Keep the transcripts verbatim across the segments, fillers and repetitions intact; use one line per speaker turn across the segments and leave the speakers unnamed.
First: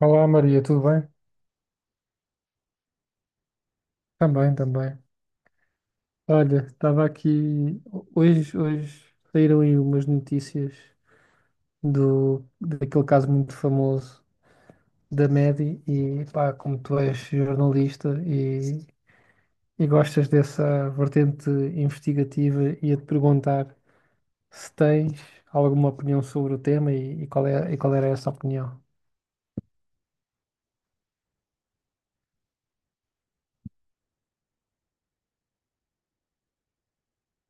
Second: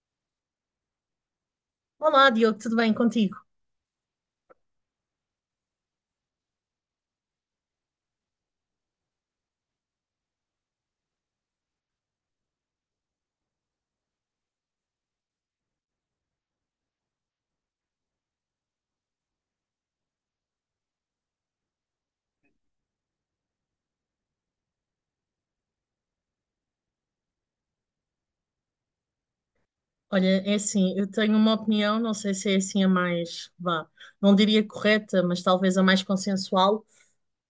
Olá Maria, tudo bem?
Olá, Diogo, tudo bem contigo?
Também, também. Olha, estava aqui. Hoje, hoje saíram aí umas notícias do, daquele caso muito famoso da Medi e pá, como tu és jornalista e, e gostas dessa vertente investigativa, ia-te perguntar se tens alguma opinião sobre o tema e, e qual é, e qual era essa opinião.
Olha, é assim, eu tenho uma opinião, não sei se é assim a mais, vá, não diria correta, mas talvez a mais consensual.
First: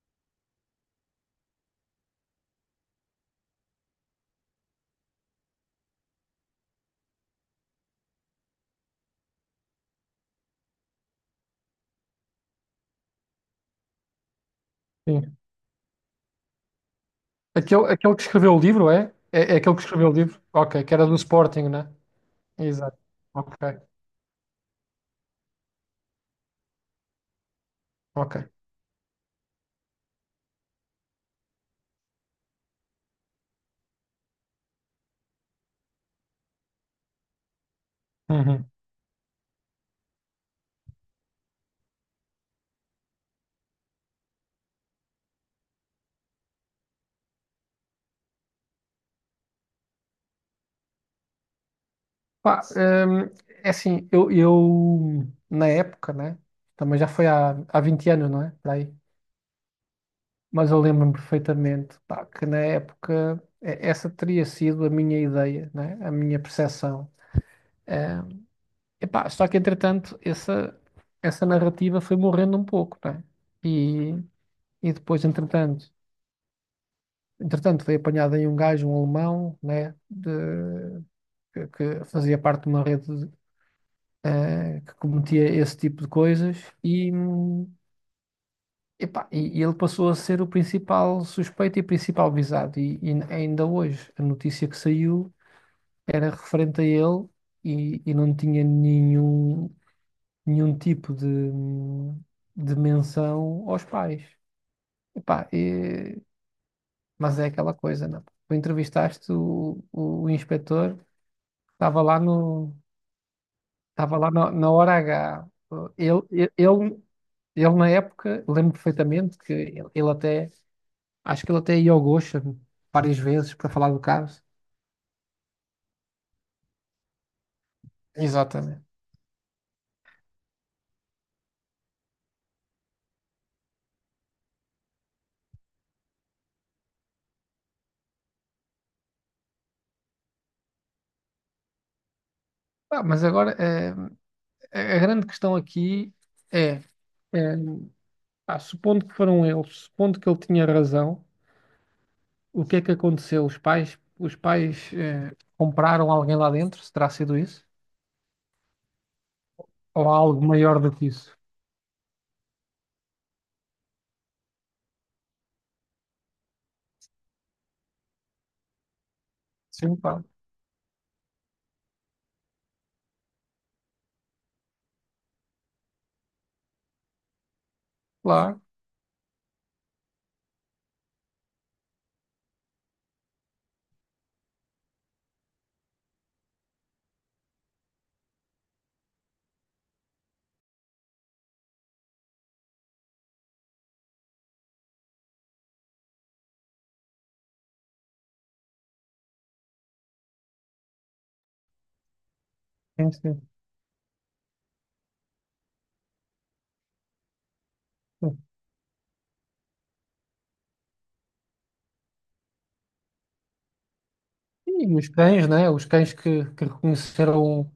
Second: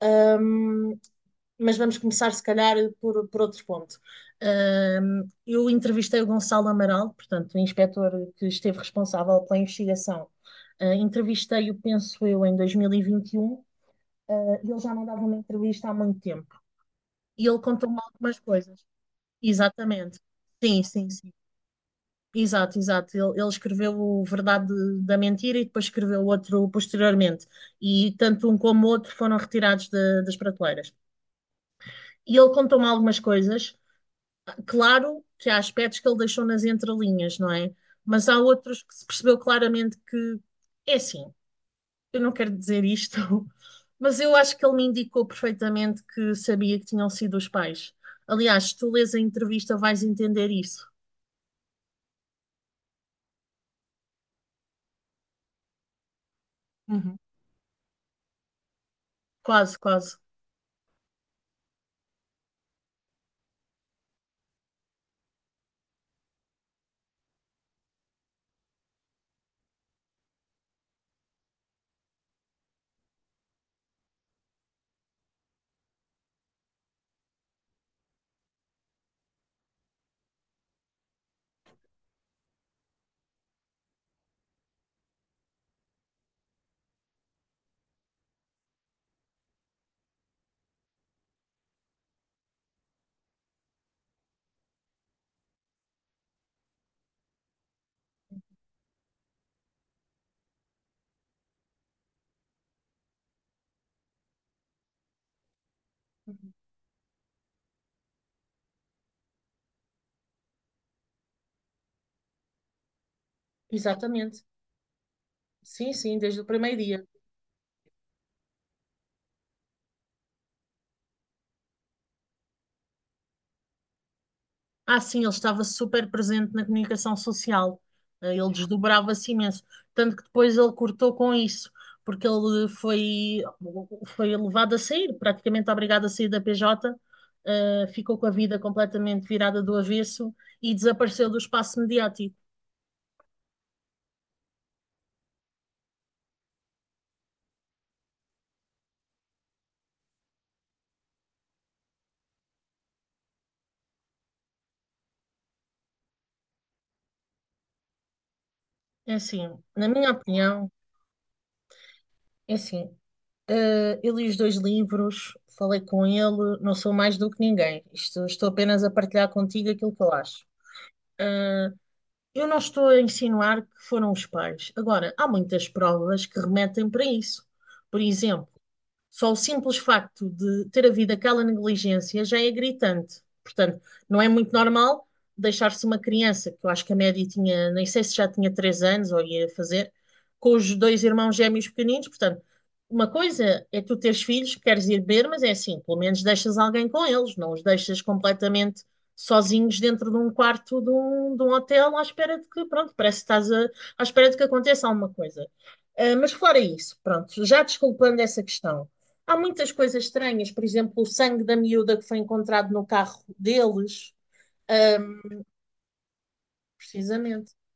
Ahm, mas vamos começar, se calhar, por, por outro ponto. Ahm, eu entrevistei o Gonçalo Amaral, portanto, o inspetor que esteve responsável pela investigação. Ah, entrevistei-o, penso eu, em dois mil e vinte e um, ah, e ele já não dava
Sim.
uma entrevista há muito tempo. E ele
Aquele,
contou-me
aquele que
algumas
escreveu o
coisas.
livro, é? É, é aquele que escreveu o
Exatamente.
livro?
Sim,
Ok, que era
sim,
do
sim.
Sporting, né?
Exato,
Exato.
exato. Ele, ele
Ok,
escreveu o Verdade da Mentira e depois escreveu outro posteriormente. E
ok.
tanto um como o outro foram retirados da- das prateleiras. E ele contou-me algumas coisas. Claro que há aspectos que ele deixou nas entrelinhas, não é? Mas há
Uhum.
outros que se percebeu claramente que é assim. Eu não quero dizer isto, mas eu acho que ele me indicou perfeitamente que sabia que tinham sido os pais. Aliás, se tu lês a entrevista, vais entender isso.
Pá, hum, é assim, eu, eu, na época, né? Também já
Uhum.
foi há, há vinte anos, não é? Por aí.
Quase, quase.
Mas eu lembro-me perfeitamente, pá, que na época é- essa teria sido a minha ideia, né? A minha percepção. Hum, epá, só que entretanto essa, essa narrativa foi morrendo um pouco, né? E, e depois, entretanto, entretanto, foi apanhado aí um gajo, um alemão, né? De, que, que fazia parte de uma rede eh, que cometia esse tipo de coisas e, hum, epá, e- e ele passou a ser o principal suspeito e principal visado. E, e ainda hoje, a notícia que saiu era referente a ele e, e não tinha nenhum, nenhum tipo de, hum, de menção aos pais. Epá, e-
Uhum.
mas é aquela coisa, não? Tu entrevistaste o, o, o inspetor, estava lá no, estava lá
Exatamente.
na na hora H.
Sim, sim,
Ele,
desde o
ele,
primeiro
ele
dia.
Ele na época, lembro perfeitamente que ele, ele até, acho que ele até ia ao Gosha várias vezes para falar do caso.
Ah, sim, ele estava super presente na comunicação social. Eh, Ele
Exatamente.
desdobrava-se imenso. Tanto que depois ele cortou com isso, porque ele foi, foi levado a sair, praticamente obrigado a sair da P J, eh, ficou com a vida completamente virada do avesso e desapareceu do espaço mediático.
Ah, mas agora eh, a a grande questão aqui é, eh, pá, supondo que foram eles, supondo que ele tinha razão, o que é que aconteceu? Os pais, os pais eh, compraram alguém lá dentro, se terá sido isso?
É assim, na
Ou
minha
há algo
opinião,
maior do que isso?
é assim, eh, eu li os dois livros, falei com ele, não sou mais do que ninguém. Isto, estou apenas a partilhar contigo aquilo
Sim,
que eu
pá.
acho. Eh, Eu não estou a insinuar que foram os pais. Agora, há muitas provas que remetem para isso. Por exemplo,
Claro,
só o simples facto de ter havido aquela negligência já é gritante. Portanto, não é muito normal deixar-se uma criança, que eu acho que a média tinha, nem sei se já tinha três anos ou ia fazer, com os dois irmãos gêmeos pequeninos. Portanto, uma coisa é tu teres filhos, queres ir beber, mas é assim, pelo menos deixas alguém com eles, não os deixas completamente sozinhos dentro de um quarto de um, de um hotel à espera de que, pronto,
sim,
parece que
sim,
estás a, à espera de que aconteça alguma coisa. Ah, mas fora isso, pronto, já desculpando
sim.
essa questão, há muitas coisas estranhas, por exemplo, o sangue da miúda que foi encontrado no carro deles,
E os
ahm,
cães, né? Os cães que, que
precisamente.
reconheceram.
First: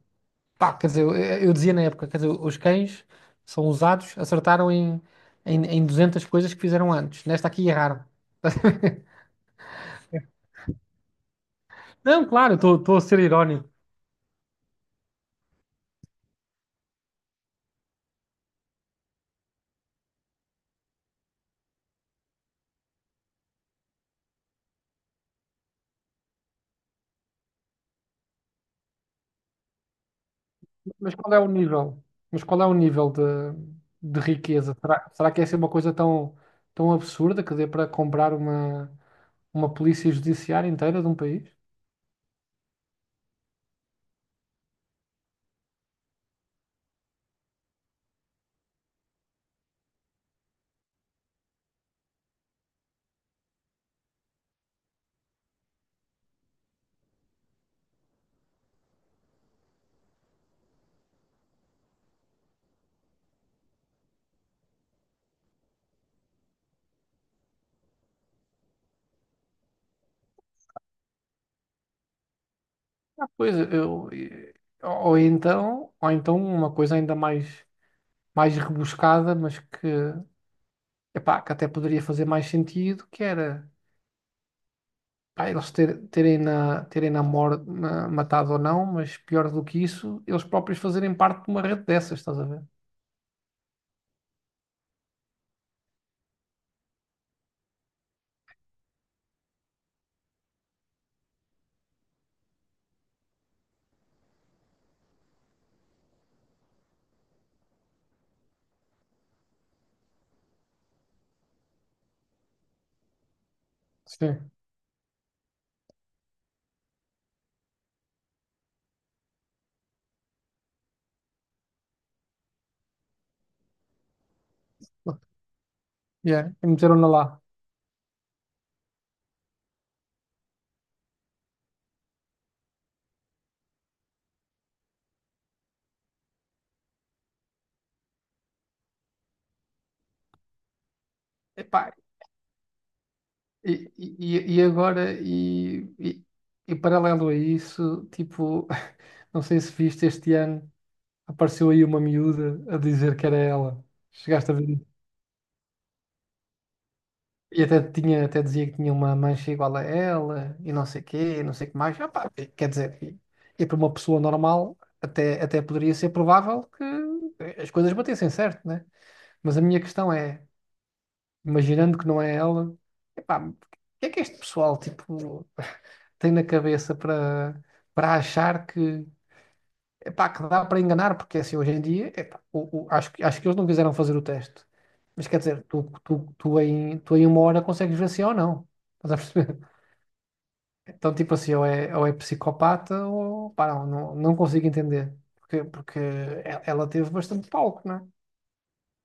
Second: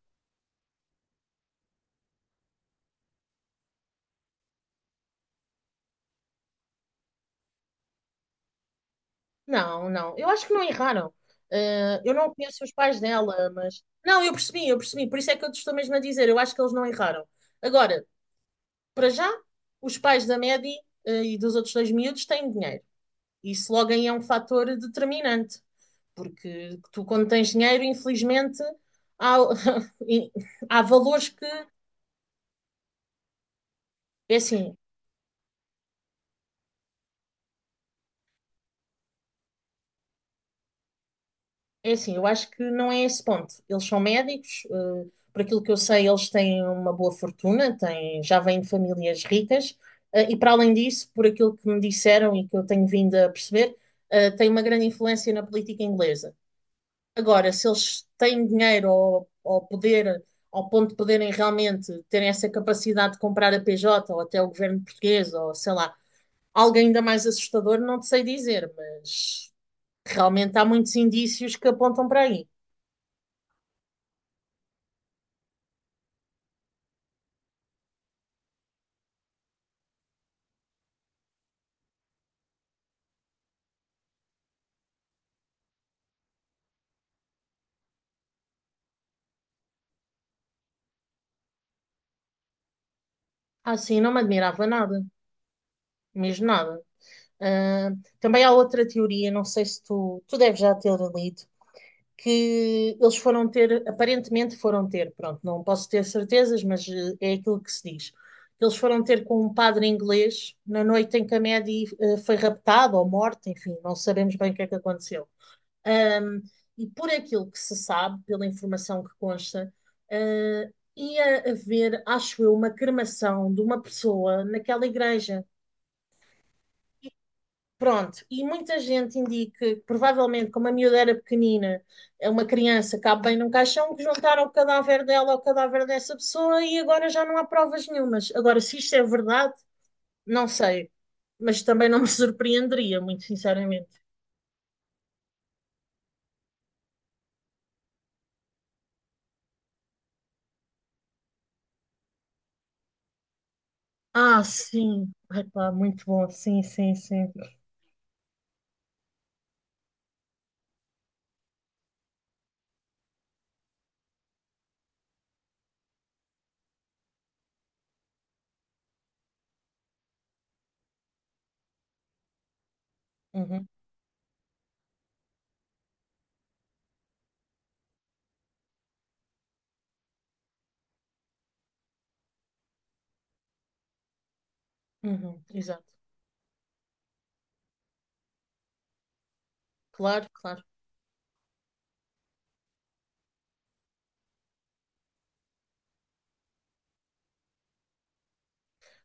Pá, quer dizer, eu, eu dizia na época, quer dizer, os cães são usados, acertaram em, em, em duzentas coisas que fizeram antes. Nesta aqui erraram.
Não, não, eu acho que não erraram. Ah, eu
Não,
não
claro,
conheço os
estou
pais
a ser
dela,
irónico.
mas. Não, eu percebi, eu percebi, por isso é que eu te estou mesmo a dizer, eu acho que eles não erraram. Agora, para já, os pais da Maddie, ah, e dos outros dois miúdos têm dinheiro. Isso logo aí é um fator determinante, porque tu, quando tens dinheiro, infelizmente, há, há
Mas
valores
qual é
que.
o nível? Mas qual é o nível de, de
É assim,
riqueza? Será, será que é é uma coisa tão, tão absurda que dê para comprar uma, uma polícia judiciária inteira de um país?
É assim, eu acho que não é esse ponto. Eles são médicos, eh, por aquilo que eu sei, eles têm uma boa fortuna, têm, já vêm de famílias ricas, eh, e para além disso, por aquilo que me disseram e que eu tenho vindo a perceber, eh, têm uma grande influência na política inglesa. Agora, se eles têm dinheiro ou, ou poder, ao ponto de poderem realmente terem essa capacidade de comprar a P J ou até o governo português, ou sei lá, algo ainda mais assustador, não te sei dizer, mas realmente há muitos indícios que apontam para aí.
Ah, pois eu, e- ou então, ou então uma coisa ainda mais, mais rebuscada, mas que epá, que até poderia fazer mais sentido, que era pá, eles ter- terem na, terem na mor- na- matado ou não, mas pior do que isso, eles próprios fazerem parte de uma rede dessas, estás a ver?
Ah, sim, não me admirava nada, mesmo nada. Ah, também há outra teoria, não sei se tu, tu deves já ter lido, que eles foram ter, aparentemente foram ter, pronto, não posso ter certezas, mas eh, é aquilo que se diz. Eles foram ter com um padre inglês na noite em que a Maddie eh, foi raptada ou morta, enfim, não sabemos
Sim.
bem o que é que aconteceu. Ahm, e por aquilo que se sabe, pela informação que consta, ah, ia haver, acho eu, uma cremação de uma pessoa naquela igreja.
Yeah. E meteram-na lá.
Pronto, e muita gente indica que provavelmente, como a miúda era pequenina, é uma criança cabe bem num caixão, que juntaram o cadáver dela ao cadáver dessa pessoa e agora já não há provas nenhumas. Agora, se isto é verdade, não sei, mas também
Epá,
não me surpreenderia, muito sinceramente.
e, e, e agora, e, e, e paralelo a isso, tipo, não sei se viste este ano, apareceu aí uma miúda a dizer que era ela.
Ah,
Chegaste a ver?
sim. Epá, muito bom. Sim, sim, sim.
E até tinha, até dizia que tinha uma mancha igual a ela, e não sei quê, e não sei o que mais. Ah, pá, quer dizer, e, e para uma pessoa normal, até, até poderia ser provável que eh, as coisas batessem certo, né? Mas a minha questão é, imaginando que não é ela, epá, o
Uhum,
que é que este pessoal, tipo, tem na cabeça para, para achar que epá, que dá para enganar, porque assim, hoje em dia, epá, o, o- acho, que- acho que eles não quiseram fazer o teste. Mas quer
uhum,
dizer,
exato.
tu, tu, tu, em, tu em uma hora consegues ver se é ou não. Estás a perceber?
Claro, claro.
Então, tipo assim, ou é, ou é psicopata ou pá, não, não, não consigo entender. Porque, porque e- ela teve bastante palco, não né?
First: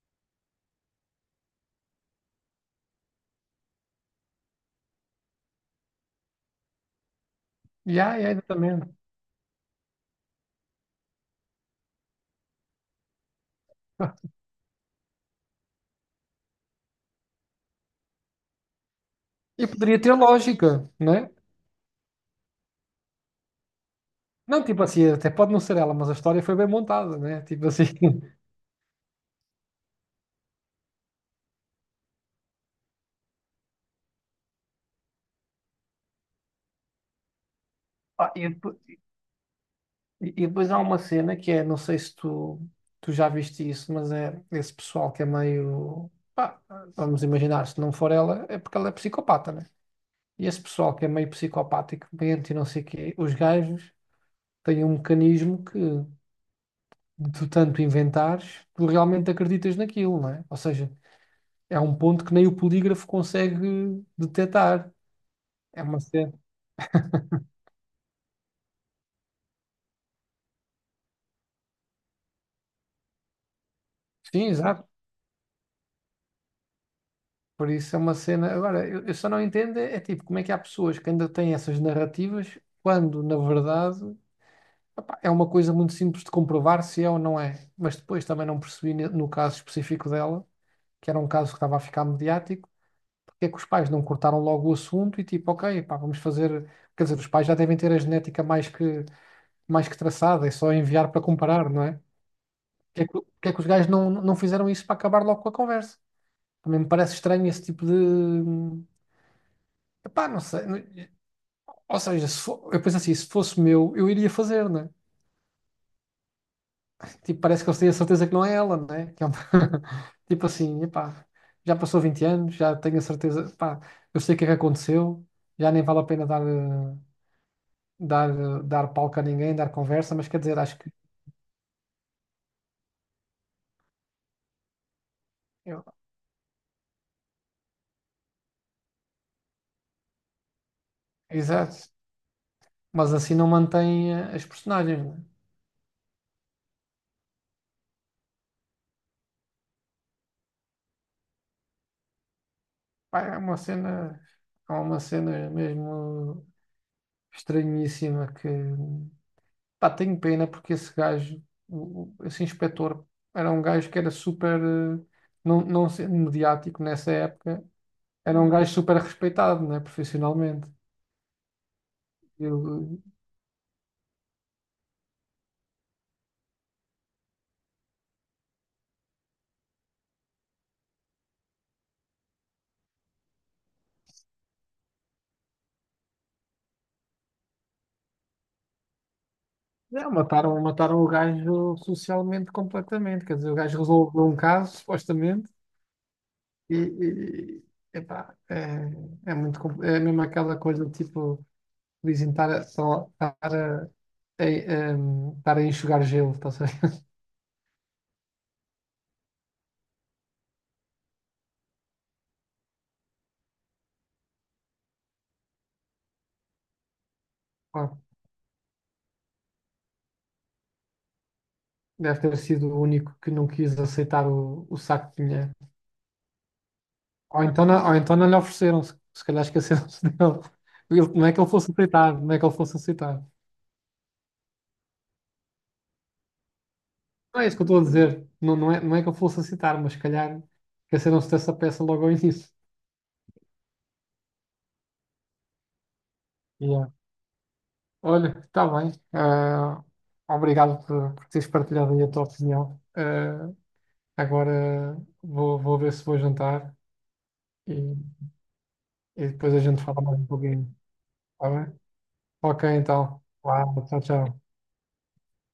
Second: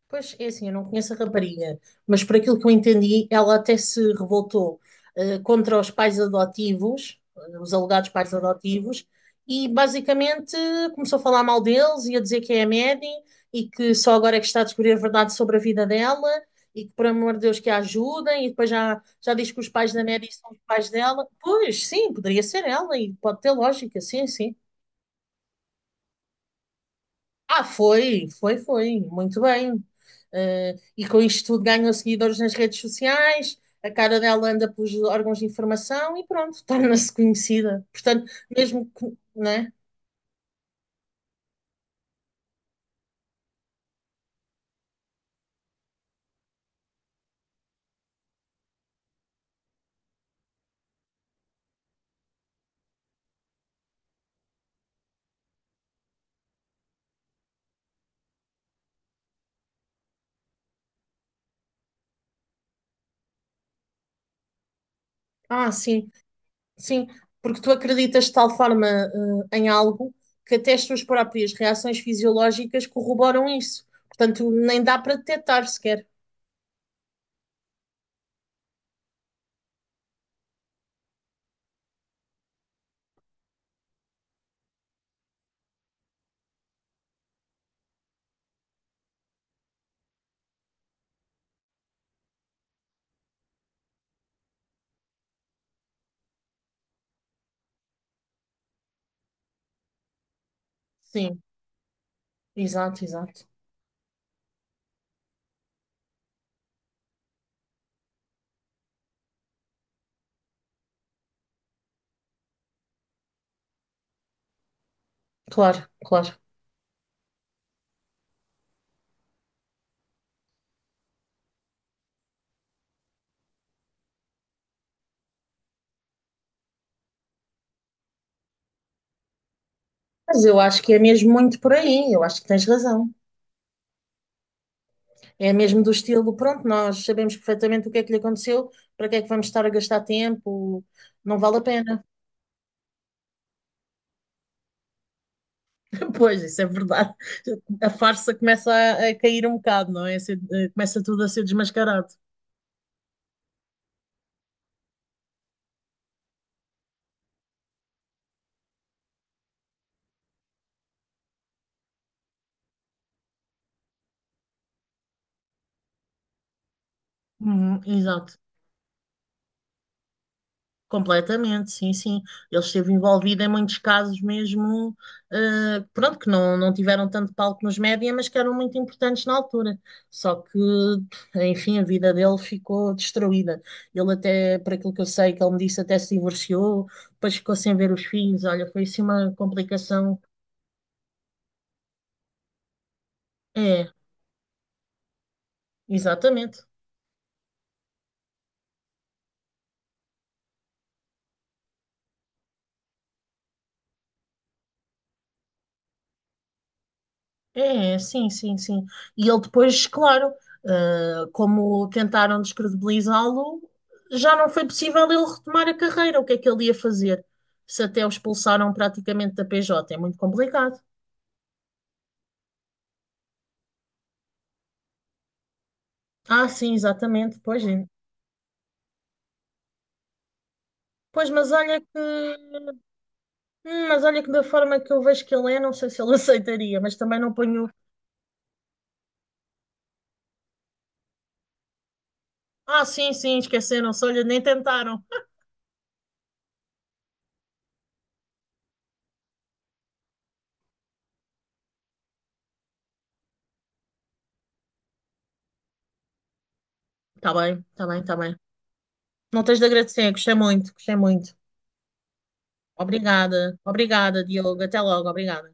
Pois é assim, eu não conheço a rapariga, mas por aquilo que eu entendi, ela até se revoltou eh, contra os pais adotivos, eh, os alegados
Já, já,
pais
exatamente.
adotivos, e basicamente começou a falar mal deles e a dizer que é a Maddie e que só agora é que está a descobrir a verdade sobre a vida dela e que, por amor de Deus, que a ajudem. E depois já, já diz que
E
os pais
poderia
da
ter
Maddie são os pais
lógica,
dela.
né?
Pois, sim, poderia ser ela e pode ter lógica, sim, sim.
Não, tipo assim, até pode não ser ela, mas a história foi bem montada, né?
Ah,
Tipo assim.
foi, foi, foi, muito bem. Eh, e com isto tudo ganhou seguidores nas redes sociais, a cara dela anda pelos órgãos de informação e pronto, torna-se conhecida. Portanto,
Ah, e depois-
mesmo que, né?
E, e depois há uma cena que é, não sei se tu, tu já viste isso, mas é esse pessoal que é meio. Pá, vamos imaginar, se não for ela, é porque ela é psicopata, né? E esse pessoal que é meio psicopático, mente e não sei o quê, os gajos têm um mecanismo que, de tu tanto inventares, tu realmente acreditas naquilo, né? Ou seja, é um ponto que nem o polígrafo consegue detectar.
Ah,
É uma
sim,
cena.
sim, porque tu acreditas de tal forma, eh, em algo que até as tuas próprias reações fisiológicas corroboram isso.
Sim,
Portanto, nem
exato.
dá para detectar sequer.
Por isso é uma cena. Agora, eu, eu só não entendo é, é tipo como é que há pessoas que ainda têm essas narrativas quando, na verdade, opá, é uma coisa muito simples de comprovar se é ou não é. Mas depois também não percebi ne- no caso específico dela, que era um caso que estava a ficar mediático, porque é que os pais não cortaram logo o assunto e tipo, ok, pá, vamos fazer. Quer dizer, os pais já devem ter a genética mais que, mais que traçada, é só enviar para
Sim,
comparar, não é? Porque
exato,
é que,
exato.
porque é que os gajos não, não fizeram isso para acabar logo com a conversa? Também me parece estranho esse tipo de. hum, Epá, não sei. Ou seja, se fo- eu penso assim, se fosse meu, eu iria fazer, né?
Claro, claro.
Tipo, parece que eles têm a certeza que não é ela, né? Que é uma... Tipo assim, epá, já passou vinte anos, já tenho a certeza, pá, eu sei o que é que aconteceu, já nem vale a pena dar, eh, dar, eh, dar palco a ninguém, dar conversa, mas quer
Mas eu
dizer, acho
acho
que.
que é mesmo muito por aí, eu acho que tens razão. É mesmo do
eu-
estilo, pronto, nós sabemos perfeitamente o que é que lhe aconteceu, para que é que vamos estar a gastar tempo? Não vale a
Exato.
pena.
Mas assim não mantém eh, as personagens, né?
Pois, isso é verdade. A farsa começa a, a cair um bocado, não é? Se- eh, Começa tudo a ser desmascarado.
Pá, é uma cena, é uma cena mesmo estranhíssima que. Pá, tenho pena porque esse gajo, o- o- esse inspetor, era um gajo que era super, eh, não, não sendo mediático nessa época,
Uhum, exato.
era um gajo super respeitado, né, profissionalmente.
Completamente, sim, sim. Ele esteve
Ele,
envolvido em muitos casos mesmo, eh, pronto, que não, não tiveram tanto palco nos média, mas que eram muito importantes na altura. Só que, enfim, a vida dele ficou destruída. Ele até, por aquilo que eu sei, que ele me disse, até se divorciou, depois ficou sem ver os filhos. Olha, foi assim uma
é,
complicação.
mataram, mataram o gajo socialmente completamente. Quer dizer, o gajo
É,
resolveu um caso, supostamente,
exatamente.
e, e- epá, é, é muito, compl- é mesmo aquela coisa de tipo, dizem estar a, só- estar a, a, em- em- estar a enxugar gelo, estás a ver?
É, é, sim, sim, sim. E ele depois, claro, ah, como tentaram descredibilizá-lo, já não foi possível ele retomar a carreira. O que é que ele ia fazer? Se até o expulsaram praticamente da P J, é muito complicado.
Deve ter sido o único que não quis aceitar o, o saco de dinheiro.
Ah, sim, exatamente,
Ou
pois
então,
é.
não- ou então não lhe ofereceram, se, se calhar esqueceram-se dele. Ele- não
Pois,
é que ele
mas
fosse
olha que,
aceitar, não é que ele fosse aceitar.
hum, mas olha que da forma que eu vejo que ele é, não sei se ele aceitaria, mas também não
Não é isso que eu
ponho.
estou a dizer. Não, não é, não é que ele fosse aceitar, mas se calhar esqueceram-se dessa peça logo ao início.
Ah, sim, sim, esqueceram-se, olha, nem tentaram.
Yeah. Olha, está bem. Ah, obrigado por, por teres partilhado aí a tua opinião. Ah, agora vou, vou ver se vou jantar
Tá bem,
e,
tá bem, tá bem.
e
Não
depois
tens
a
de
gente fala
agradecer,
mais um
gostei muito,
pouquinho.
gostei muito.
Está bem? Ok, então.
Obrigada,
Uau, tchau,
obrigada,
tchau.
Diogo. Até logo, obrigada.